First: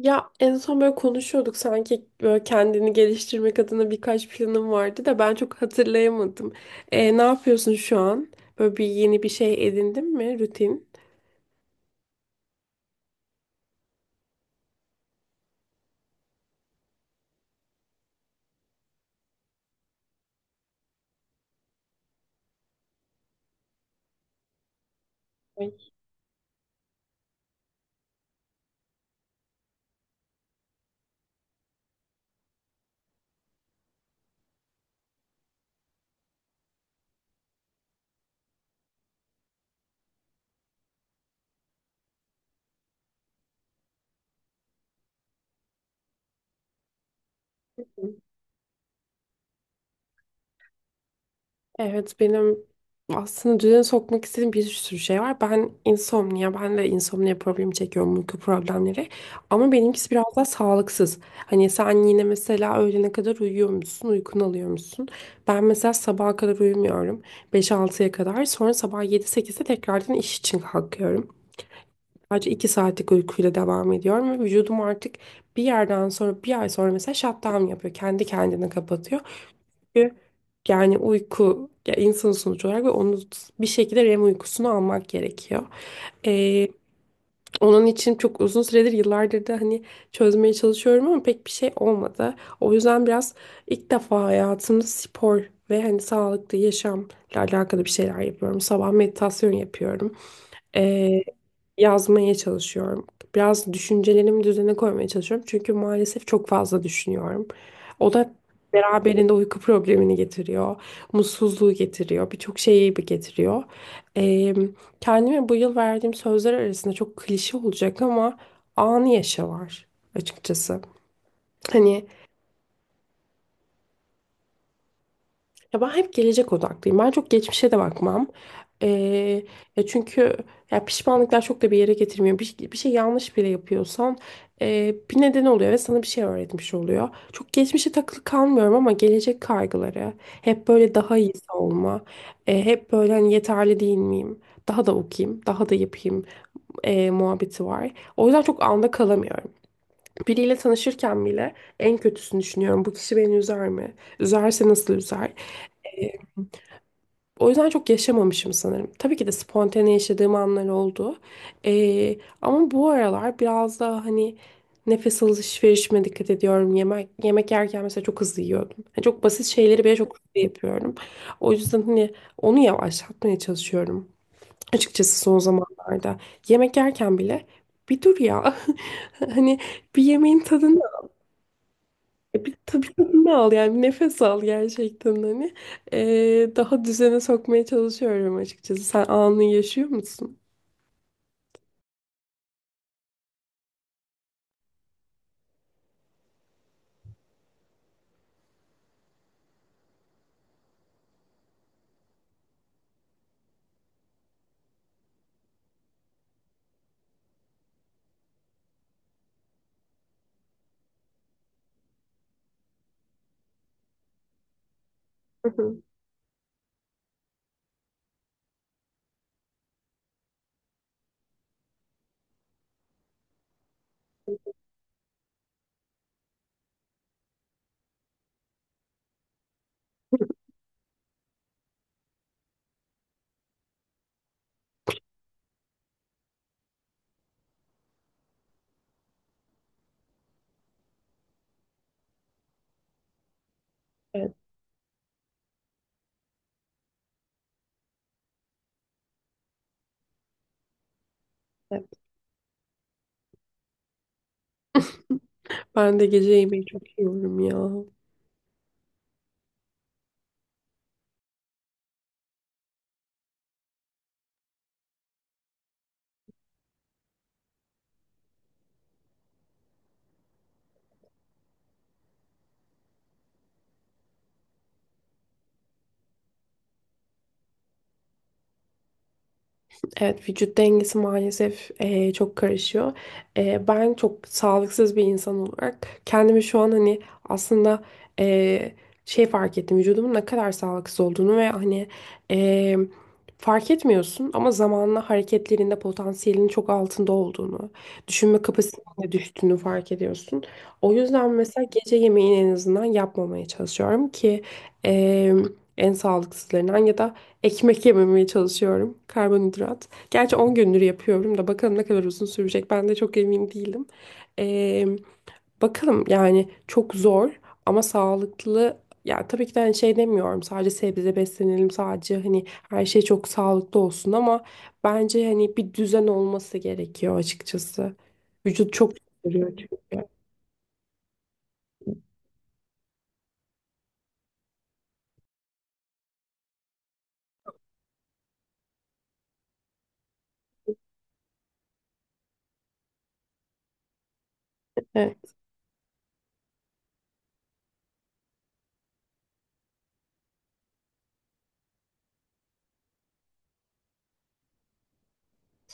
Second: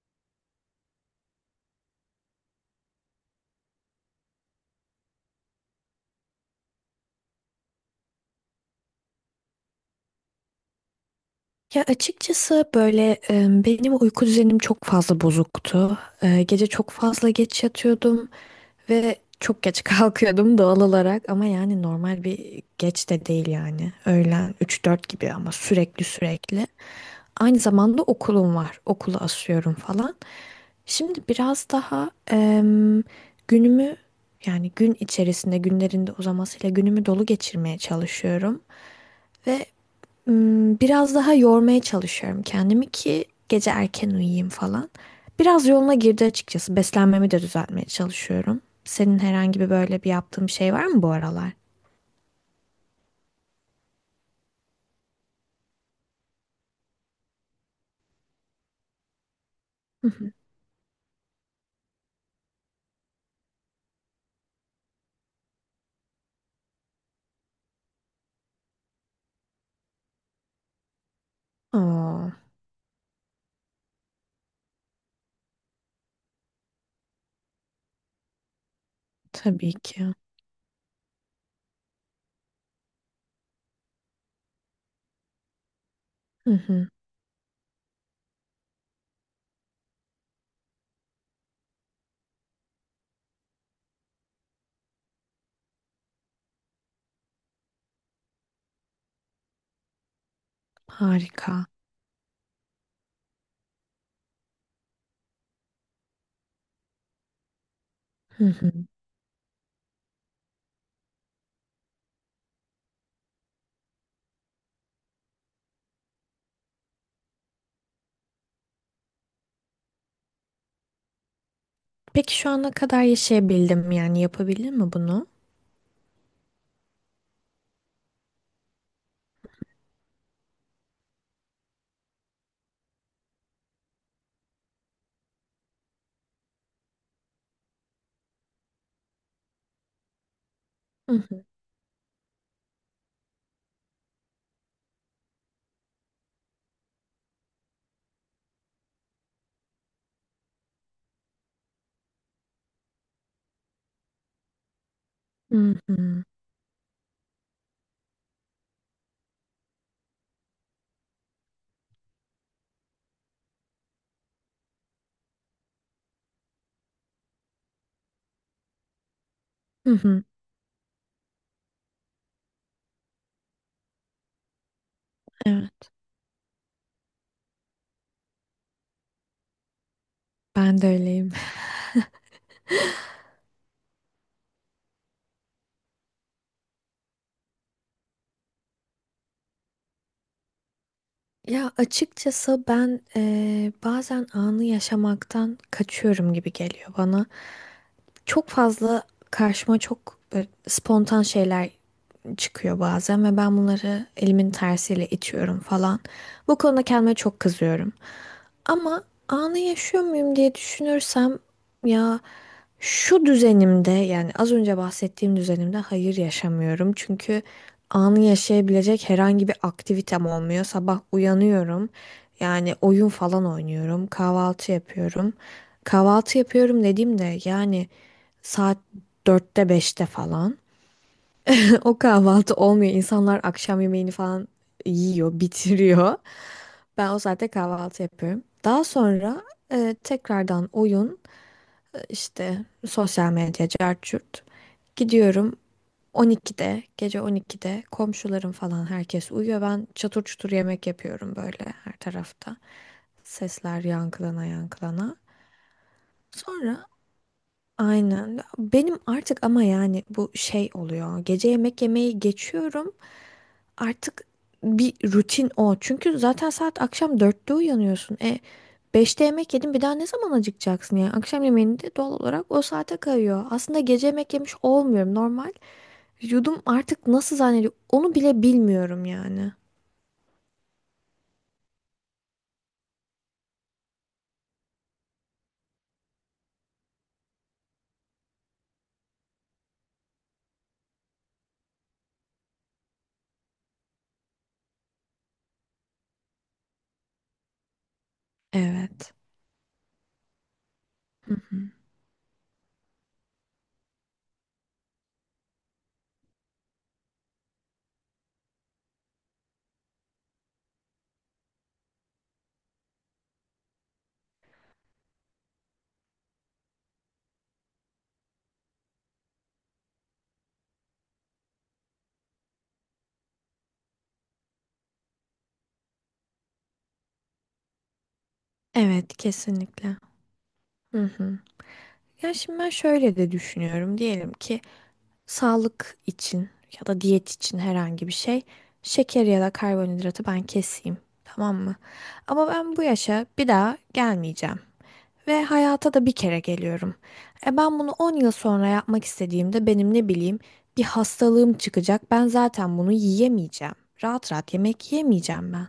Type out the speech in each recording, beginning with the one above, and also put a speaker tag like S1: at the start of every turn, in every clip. S1: Ya en son böyle konuşuyorduk sanki böyle kendini geliştirmek adına birkaç planım vardı da ben çok hatırlayamadım. Ne yapıyorsun şu an? Böyle bir yeni bir şey edindin mi rutin?
S2: Ya açıkçası böyle benim uyku düzenim çok fazla bozuktu. Gece çok fazla geç yatıyordum ve çok geç kalkıyordum doğal olarak ama yani normal bir geç de değil yani. Öğlen üç dört gibi ama sürekli sürekli. Aynı zamanda okulum var. Okulu asıyorum falan. Şimdi biraz daha günümü yani gün içerisinde günlerinde uzamasıyla günümü dolu geçirmeye çalışıyorum. Ve biraz daha yormaya çalışıyorum kendimi ki gece erken uyuyayım falan. Biraz yoluna girdi açıkçası. Beslenmemi de düzeltmeye çalışıyorum. Senin herhangi bir böyle bir yaptığın bir şey var mı bu aralar?
S1: Evet, benim aslında düzene sokmak istediğim bir sürü şey var. Ben insomnia, ben de insomnia problemi çekiyorum, uyku problemleri. Ama
S2: Hı
S1: benimkisi biraz
S2: hı.
S1: daha sağlıksız. Hani sen yine mesela öğlene kadar uyuyor musun, uykunu alıyor musun? Ben mesela sabaha kadar uyumuyorum. Beş altıya kadar. Sonra sabah yedi 8'de tekrardan iş için kalkıyorum.
S2: Oo,
S1: Sadece 2 saatlik uykuyla devam ediyorum ve vücudum artık bir yerden sonra bir ay sonra mesela shutdown yapıyor. Kendi kendine kapatıyor.
S2: tabii ki.
S1: Çünkü yani uyku ya, insan sonuç olarak, ve onu bir şekilde REM uykusunu almak gerekiyor.
S2: Hı
S1: Ee,
S2: hı.
S1: Onun için çok uzun süredir, yıllardır da hani çözmeye çalışıyorum ama pek bir şey olmadı. O yüzden biraz ilk defa hayatımda spor ve hani sağlıklı yaşamla alakalı bir şeyler yapıyorum. Sabah meditasyon yapıyorum. Ee,
S2: Harika.
S1: Yazmaya çalışıyorum. Biraz düşüncelerimi düzene koymaya çalışıyorum. Çünkü maalesef çok fazla düşünüyorum. O da
S2: Hı hı.
S1: beraberinde uyku problemini getiriyor. Mutsuzluğu getiriyor. Birçok şeyi bir getiriyor. Ee, Kendime bu yıl verdiğim sözler arasında çok klişe olacak ama anı yaşa var açıkçası. Hani
S2: Peki şu ana kadar yaşayabildim mi? Yani yapabildin mi bunu?
S1: Ya ben hep gelecek odaklıyım. Ben çok geçmişe de bakmam. Ee, Çünkü ya pişmanlıklar çok da bir yere getirmiyor. Bir şey yanlış bile yapıyorsan bir neden oluyor ve sana bir şey öğretmiş oluyor. Çok geçmişe takılı kalmıyorum ama gelecek kaygıları, hep böyle
S2: Hı
S1: daha
S2: hı.
S1: iyisi olma, hep böyle hani yeterli değil miyim? Daha da okuyayım, daha da yapayım muhabbeti var. O yüzden çok anda kalamıyorum. Biriyle tanışırken bile en kötüsünü düşünüyorum. Bu kişi beni üzer mi? Üzerse nasıl üzer?
S2: Hı hı.
S1: O yüzden çok yaşamamışım sanırım. Tabii ki de spontane yaşadığım anlar oldu. Ama bu aralar biraz daha hani nefes alışverişime dikkat ediyorum. Yemek yerken mesela çok hızlı yiyordum. Yani çok basit şeyleri
S2: Hı
S1: bile çok
S2: hı.
S1: hızlı yapıyorum. O yüzden hani onu yavaşlatmaya çalışıyorum. Açıkçası son
S2: Evet,
S1: zamanlarda. Yemek yerken bile bir dur ya. Hani bir yemeğin
S2: ben
S1: tadını
S2: de öyleyim.
S1: bir tabii tadını al, yani bir nefes al gerçekten hani. E, daha düzene sokmaya çalışıyorum açıkçası. Sen anını yaşıyor musun?
S2: Ya açıkçası ben bazen anı yaşamaktan kaçıyorum gibi geliyor bana. Çok fazla karşıma çok böyle spontan şeyler çıkıyor bazen ve ben bunları elimin tersiyle itiyorum falan. Bu konuda kendime çok kızıyorum. Ama anı yaşıyor muyum diye düşünürsem ya şu düzenimde yani az önce bahsettiğim
S1: Hı
S2: düzenimde
S1: hı.
S2: hayır yaşamıyorum. Çünkü anı yaşayabilecek herhangi bir aktivitem olmuyor. Sabah uyanıyorum. Yani oyun falan oynuyorum. Kahvaltı yapıyorum. Kahvaltı yapıyorum dediğimde yani saat dörtte beşte falan. O kahvaltı olmuyor. İnsanlar akşam yemeğini falan yiyor, bitiriyor. Ben o saatte kahvaltı yapıyorum. Daha sonra tekrardan oyun, işte sosyal medya, cart
S1: Evet.
S2: curt. Gidiyorum 12'de, gece 12'de komşularım falan herkes uyuyor. Ben çatır çutur yemek yapıyorum böyle
S1: Evet.
S2: her tarafta. Sesler yankılana yankılana.
S1: Ben de gece yemeği
S2: Sonra
S1: çok yiyorum ya.
S2: aynen. Benim artık ama yani bu şey oluyor. Gece yemek yemeyi geçiyorum. Artık bir rutin o. Çünkü zaten saat akşam dörtte uyanıyorsun. Beşte yemek yedin bir daha ne zaman acıkacaksın yani? Akşam yemeğini de doğal olarak o saate kayıyor. Aslında gece yemek yemiş olmuyorum normal. Vücudum artık nasıl zannediyor onu bile bilmiyorum yani.
S1: Evet, vücut dengesi maalesef çok karışıyor. Ben çok sağlıksız bir insan olarak kendimi şu an hani aslında eee, şey fark ettim, vücudumun ne kadar sağlıksız olduğunu ve hani eee, fark etmiyorsun ama zamanla hareketlerinde potansiyelinin çok altında olduğunu, düşünme kapasitenin de
S2: Evet.
S1: düştüğünü fark ediyorsun. O yüzden
S2: Hı hı.
S1: mesela gece yemeğini en azından yapmamaya çalışıyorum ki eee, en sağlıksızlarından ya da ekmek yememeye çalışıyorum. Karbonhidrat. Gerçi 10 gündür yapıyorum da bakalım ne kadar uzun sürecek. Ben de çok emin değilim. Ee, Bakalım, yani çok zor ama sağlıklı. Ya tabii ki de hani şey demiyorum, sadece sebze beslenelim, sadece hani her şey çok sağlıklı olsun ama bence hani bir düzen olması gerekiyor açıkçası. Vücut çok
S2: Evet,
S1: yoruluyor
S2: kesinlikle.
S1: çünkü.
S2: Hı hı. Ya şimdi ben şöyle de düşünüyorum. Diyelim ki sağlık için ya da diyet için herhangi bir şey şeker ya da karbonhidratı ben keseyim. Tamam mı? Ama ben bu yaşa bir daha gelmeyeceğim. Ve hayata da bir kere geliyorum. E ben bunu 10 yıl sonra yapmak istediğimde benim ne bileyim bir hastalığım çıkacak. Ben zaten bunu yiyemeyeceğim. Rahat rahat yemek yemeyeceğim ben.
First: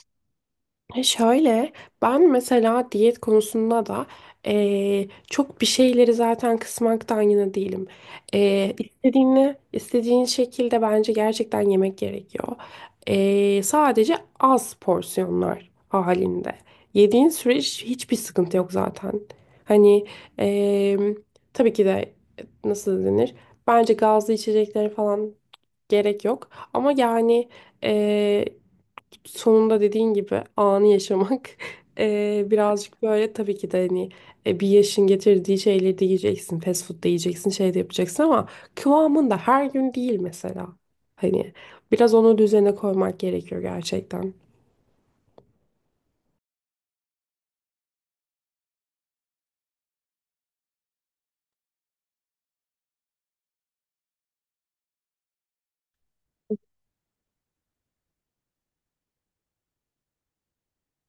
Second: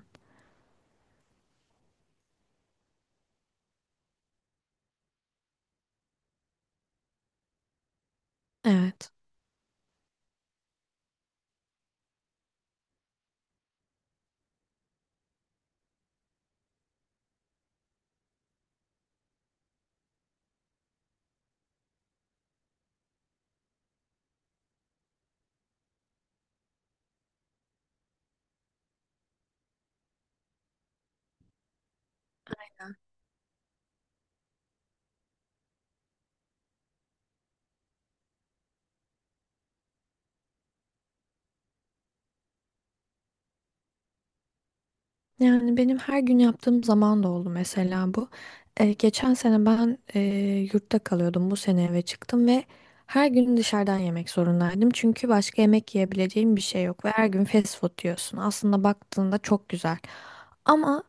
S1: E, şöyle, ben mesela diyet konusunda da çok bir şeyleri zaten kısmaktan yana değilim. Eee,
S2: Evet.
S1: istediğini istediğin şekilde bence gerçekten yemek gerekiyor. Sadece az porsiyonlar halinde. Yediğin süreç hiçbir sıkıntı yok zaten. Hani, eee, tabii ki de nasıl denir? Bence gazlı içeceklere falan gerek yok. Ama yani eee sonunda dediğin gibi anı yaşamak birazcık böyle tabii ki de hani bir yaşın getirdiği şeyleri de yiyeceksin, fast food da yiyeceksin, şey de yapacaksın ama kıvamında, her gün değil mesela. Hani biraz onu düzene koymak gerekiyor gerçekten.
S2: Yani benim her gün yaptığım zaman da oldu mesela bu. Geçen sene ben yurtta kalıyordum. Bu sene eve çıktım ve her gün dışarıdan yemek zorundaydım. Çünkü başka yemek yiyebileceğim bir şey yok ve her gün fast food diyorsun. Aslında baktığında çok güzel. Ama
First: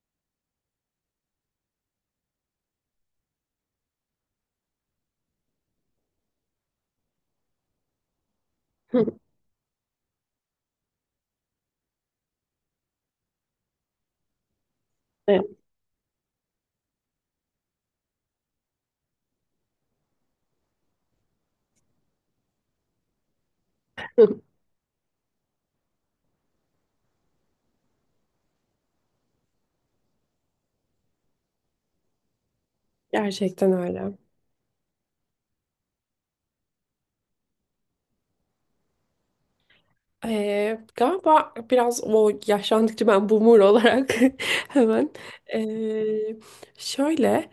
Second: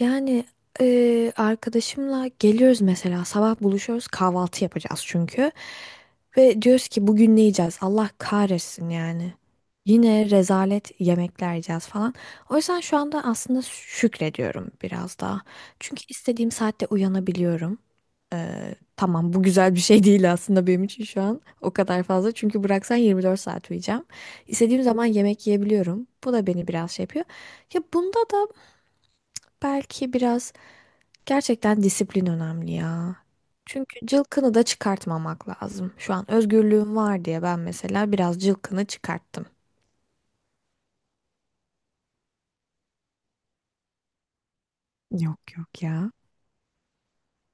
S2: yani arkadaşımla geliyoruz mesela sabah buluşuyoruz kahvaltı yapacağız çünkü. Ve diyoruz ki bugün ne yiyeceğiz? Allah kahretsin yani. Yine rezalet yemekler yiyeceğiz falan. O yüzden şu anda aslında şükrediyorum biraz daha.
S1: Evet.
S2: Çünkü istediğim saatte uyanabiliyorum. Tamam, bu güzel bir şey değil aslında benim için şu an. O kadar fazla. Çünkü bıraksan 24 saat uyuyacağım. İstediğim zaman yemek yiyebiliyorum. Bu da beni biraz şey yapıyor. Ya bunda da belki biraz gerçekten disiplin önemli ya.
S1: Gerçekten
S2: Çünkü
S1: öyle.
S2: cılkını da çıkartmamak lazım. Şu an özgürlüğüm var diye ben mesela biraz cılkını çıkarttım.
S1: Galiba biraz o, yaşlandıkça ben boomer olarak hemen
S2: Yok yok ya.
S1: ee, şöyle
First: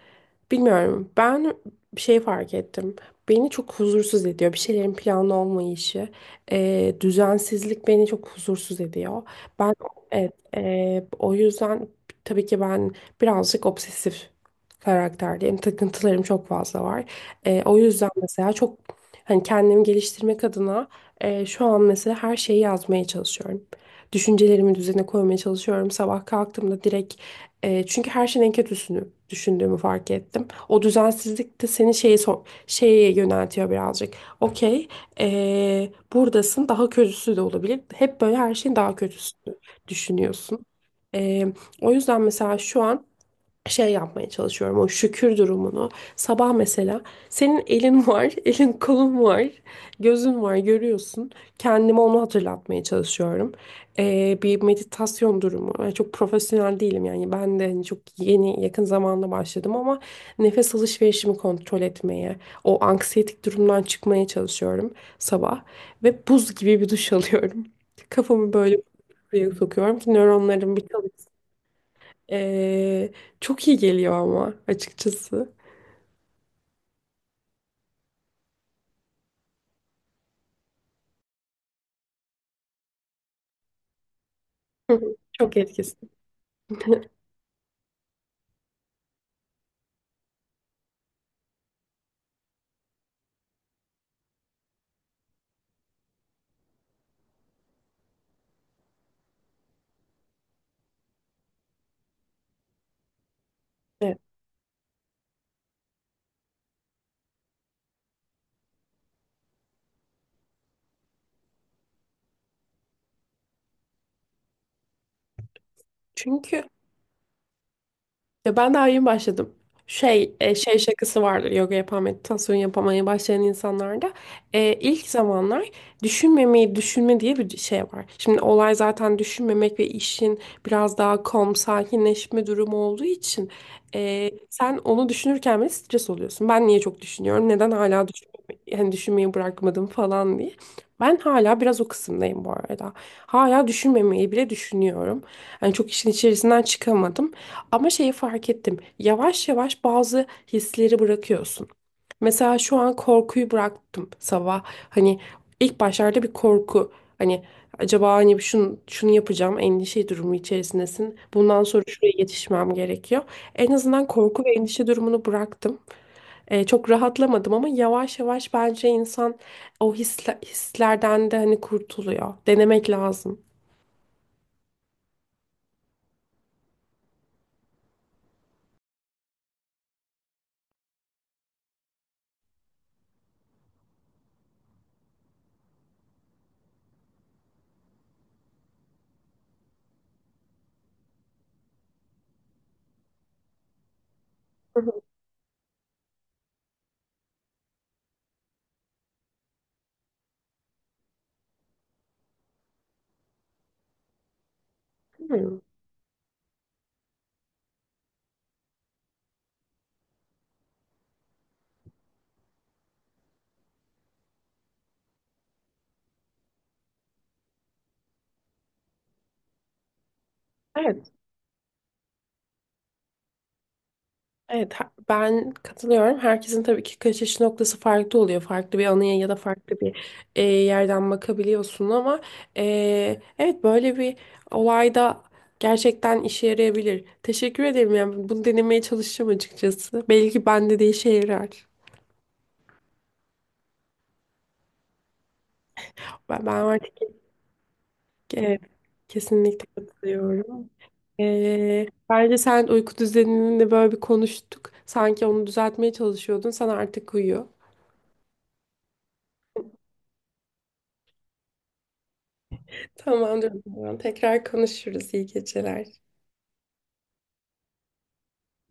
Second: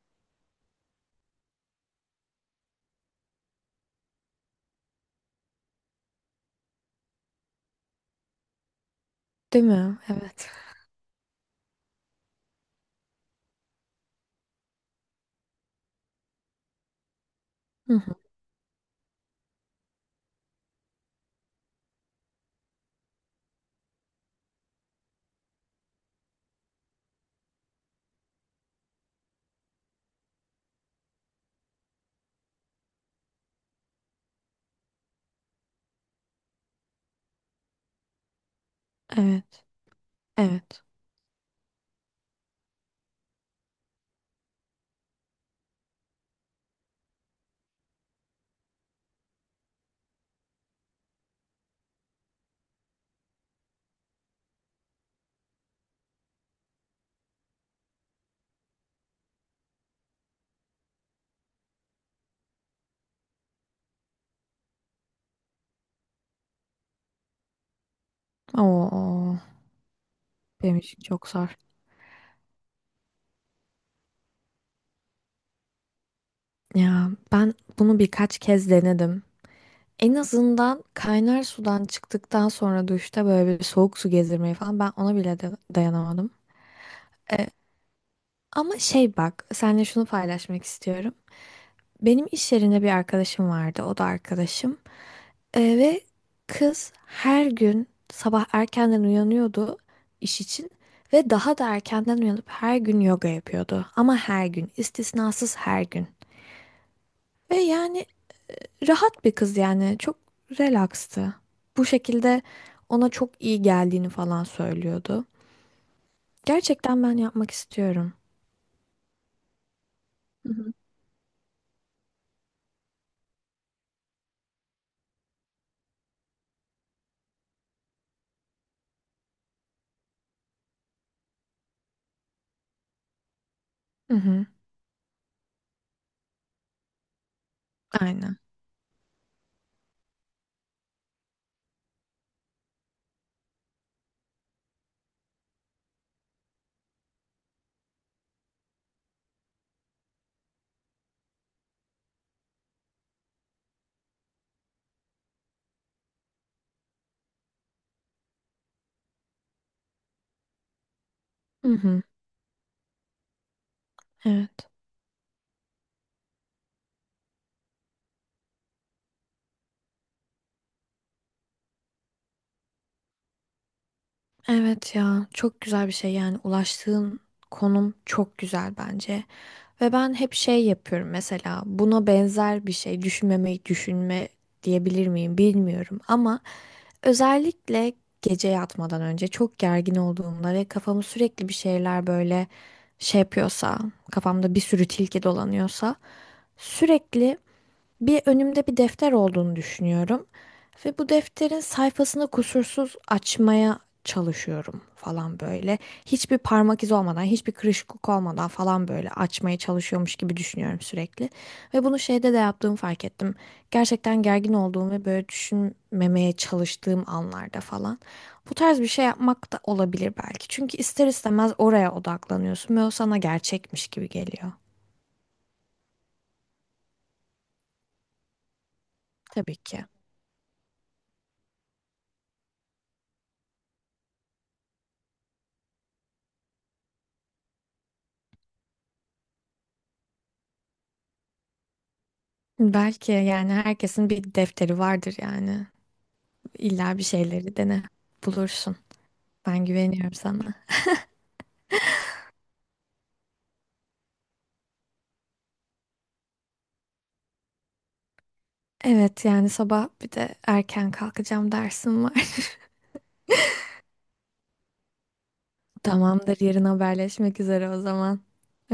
S1: bilmiyorum, ben bir şey fark ettim. Beni çok huzursuz ediyor bir şeylerin planlı olmayışı, düzensizlik beni çok huzursuz ediyor.
S2: Değil
S1: Ben,
S2: mi?
S1: evet,
S2: Evet.
S1: o yüzden tabii ki ben birazcık obsesif karakterdeyim. Takıntılarım çok fazla var. O
S2: Hı
S1: yüzden
S2: hı.
S1: mesela çok hani kendimi geliştirmek adına şu an mesela her şeyi yazmaya çalışıyorum. Düşüncelerimi düzene koymaya çalışıyorum. Sabah kalktığımda direkt çünkü her şeyin en kötüsünü düşündüğümü fark ettim. O düzensizlik de seni şeye yöneltiyor birazcık. Okey, buradasın, daha kötüsü de olabilir. Hep böyle her şeyin daha kötüsünü
S2: Evet.
S1: düşünüyorsun.
S2: Evet.
S1: E, O yüzden mesela şu an şey yapmaya çalışıyorum, o şükür durumunu. Sabah mesela senin elin var, elin kolun var, gözün var, görüyorsun. Kendime onu hatırlatmaya çalışıyorum. Bir meditasyon durumu. Ben çok profesyonel değilim, yani ben de hani çok yeni, yakın zamanda başladım ama nefes alışverişimi kontrol etmeye, o anksiyetik durumdan çıkmaya çalışıyorum sabah ve buz gibi bir duş alıyorum. Kafamı böyle
S2: Oo,
S1: buraya sokuyorum ki nöronlarım
S2: benim
S1: bir
S2: için çok zor.
S1: ee, çok iyi geliyor ama açıkçası.
S2: Ya ben bunu birkaç kez denedim. En azından kaynar sudan çıktıktan sonra duşta böyle bir soğuk su gezdirmeyi falan ben
S1: Hı
S2: ona
S1: hı,
S2: bile
S1: çok etkisi.
S2: dayanamadım. E, Ama şey bak, seninle şunu paylaşmak istiyorum. Benim iş yerinde bir arkadaşım vardı, o da arkadaşım. Ve kız her gün sabah erkenden uyanıyordu iş için ve daha da erkenden uyanıp her gün yoga yapıyordu. Ama
S1: Evet.
S2: her gün, istisnasız her gün. Ve yani rahat bir kız yani çok relaxtı. Bu şekilde ona çok iyi geldiğini falan söylüyordu.
S1: Çünkü
S2: Gerçekten ben yapmak istiyorum.
S1: ya ben daha yeni başladım. Şey şakası vardır yoga yapan, meditasyon yapamaya başlayan insanlarda. E, ilk zamanlar düşünmemeyi düşünme diye bir şey var. Şimdi olay zaten düşünmemek ve işin biraz daha calm, sakinleşme durumu olduğu için
S2: Hı hı.
S1: sen onu düşünürken bile stres oluyorsun. Ben niye çok düşünüyorum, neden hala
S2: Aynen.
S1: düşünmeyi, yani düşünmeyi bırakmadım falan diye. Ben hala biraz o kısımdayım bu arada. Hala düşünmemeyi bile düşünüyorum. Yani çok işin içerisinden çıkamadım. Ama şeyi fark ettim. Yavaş yavaş bazı hisleri bırakıyorsun. Mesela şu an korkuyu bıraktım sabah. Hani ilk başlarda bir korku. Hani acaba hani şunu, şunu yapacağım, endişe durumu içerisindesin. Bundan
S2: Hı
S1: sonra
S2: hı.
S1: şuraya yetişmem gerekiyor. En azından korku
S2: Evet.
S1: ve endişe durumunu bıraktım. Çok rahatlamadım ama yavaş yavaş bence insan o hislerden de hani kurtuluyor. Denemek lazım.
S2: Evet ya çok güzel bir şey yani ulaştığın konum çok güzel bence. Ve ben hep şey yapıyorum mesela buna benzer bir şey düşünmemeyi düşünme diyebilir miyim bilmiyorum ama özellikle gece yatmadan önce çok gergin olduğumda ve kafamı sürekli bir şeyler böyle şey yapıyorsa kafamda bir
S1: Hı
S2: sürü
S1: hı.
S2: tilki dolanıyorsa sürekli bir önümde bir defter olduğunu düşünüyorum ve bu defterin sayfasını kusursuz açmaya çalışıyorum falan
S1: Hmm.
S2: böyle. Hiçbir parmak izi olmadan, hiçbir kırışıklık olmadan falan böyle açmaya çalışıyormuş gibi düşünüyorum sürekli. Ve bunu şeyde de yaptığımı fark ettim. Gerçekten gergin olduğum ve böyle düşünmemeye çalıştığım anlarda falan. Bu tarz bir şey yapmak da olabilir belki. Çünkü ister
S1: Evet,
S2: istemez oraya odaklanıyorsun ve o sana gerçekmiş gibi geliyor.
S1: evet, ben katılıyorum. Herkesin tabii ki kaçış noktası farklı oluyor. Farklı bir anıya ya da
S2: Tabii
S1: farklı
S2: ki.
S1: bir yerden bakabiliyorsun ama evet, böyle bir olayda gerçekten işe yarayabilir. Teşekkür ederim. Yani bunu denemeye çalışacağım açıkçası. Belki bende de işe yarar.
S2: Belki yani herkesin bir defteri vardır yani.
S1: Ben var.
S2: İlla bir şeyleri dene
S1: Evet,
S2: bulursun. Ben
S1: kesinlikle
S2: güveniyorum sana.
S1: katılıyorum. Bence sen uyku düzenini de böyle bir konuştuk. Sanki onu düzeltmeye çalışıyordun. Sen artık uyuyor.
S2: Evet yani sabah bir de erken kalkacağım dersim var.
S1: Tamamdır o zaman. Tekrar konuşuruz. İyi geceler.
S2: Tamamdır, yarın haberleşmek üzere o zaman.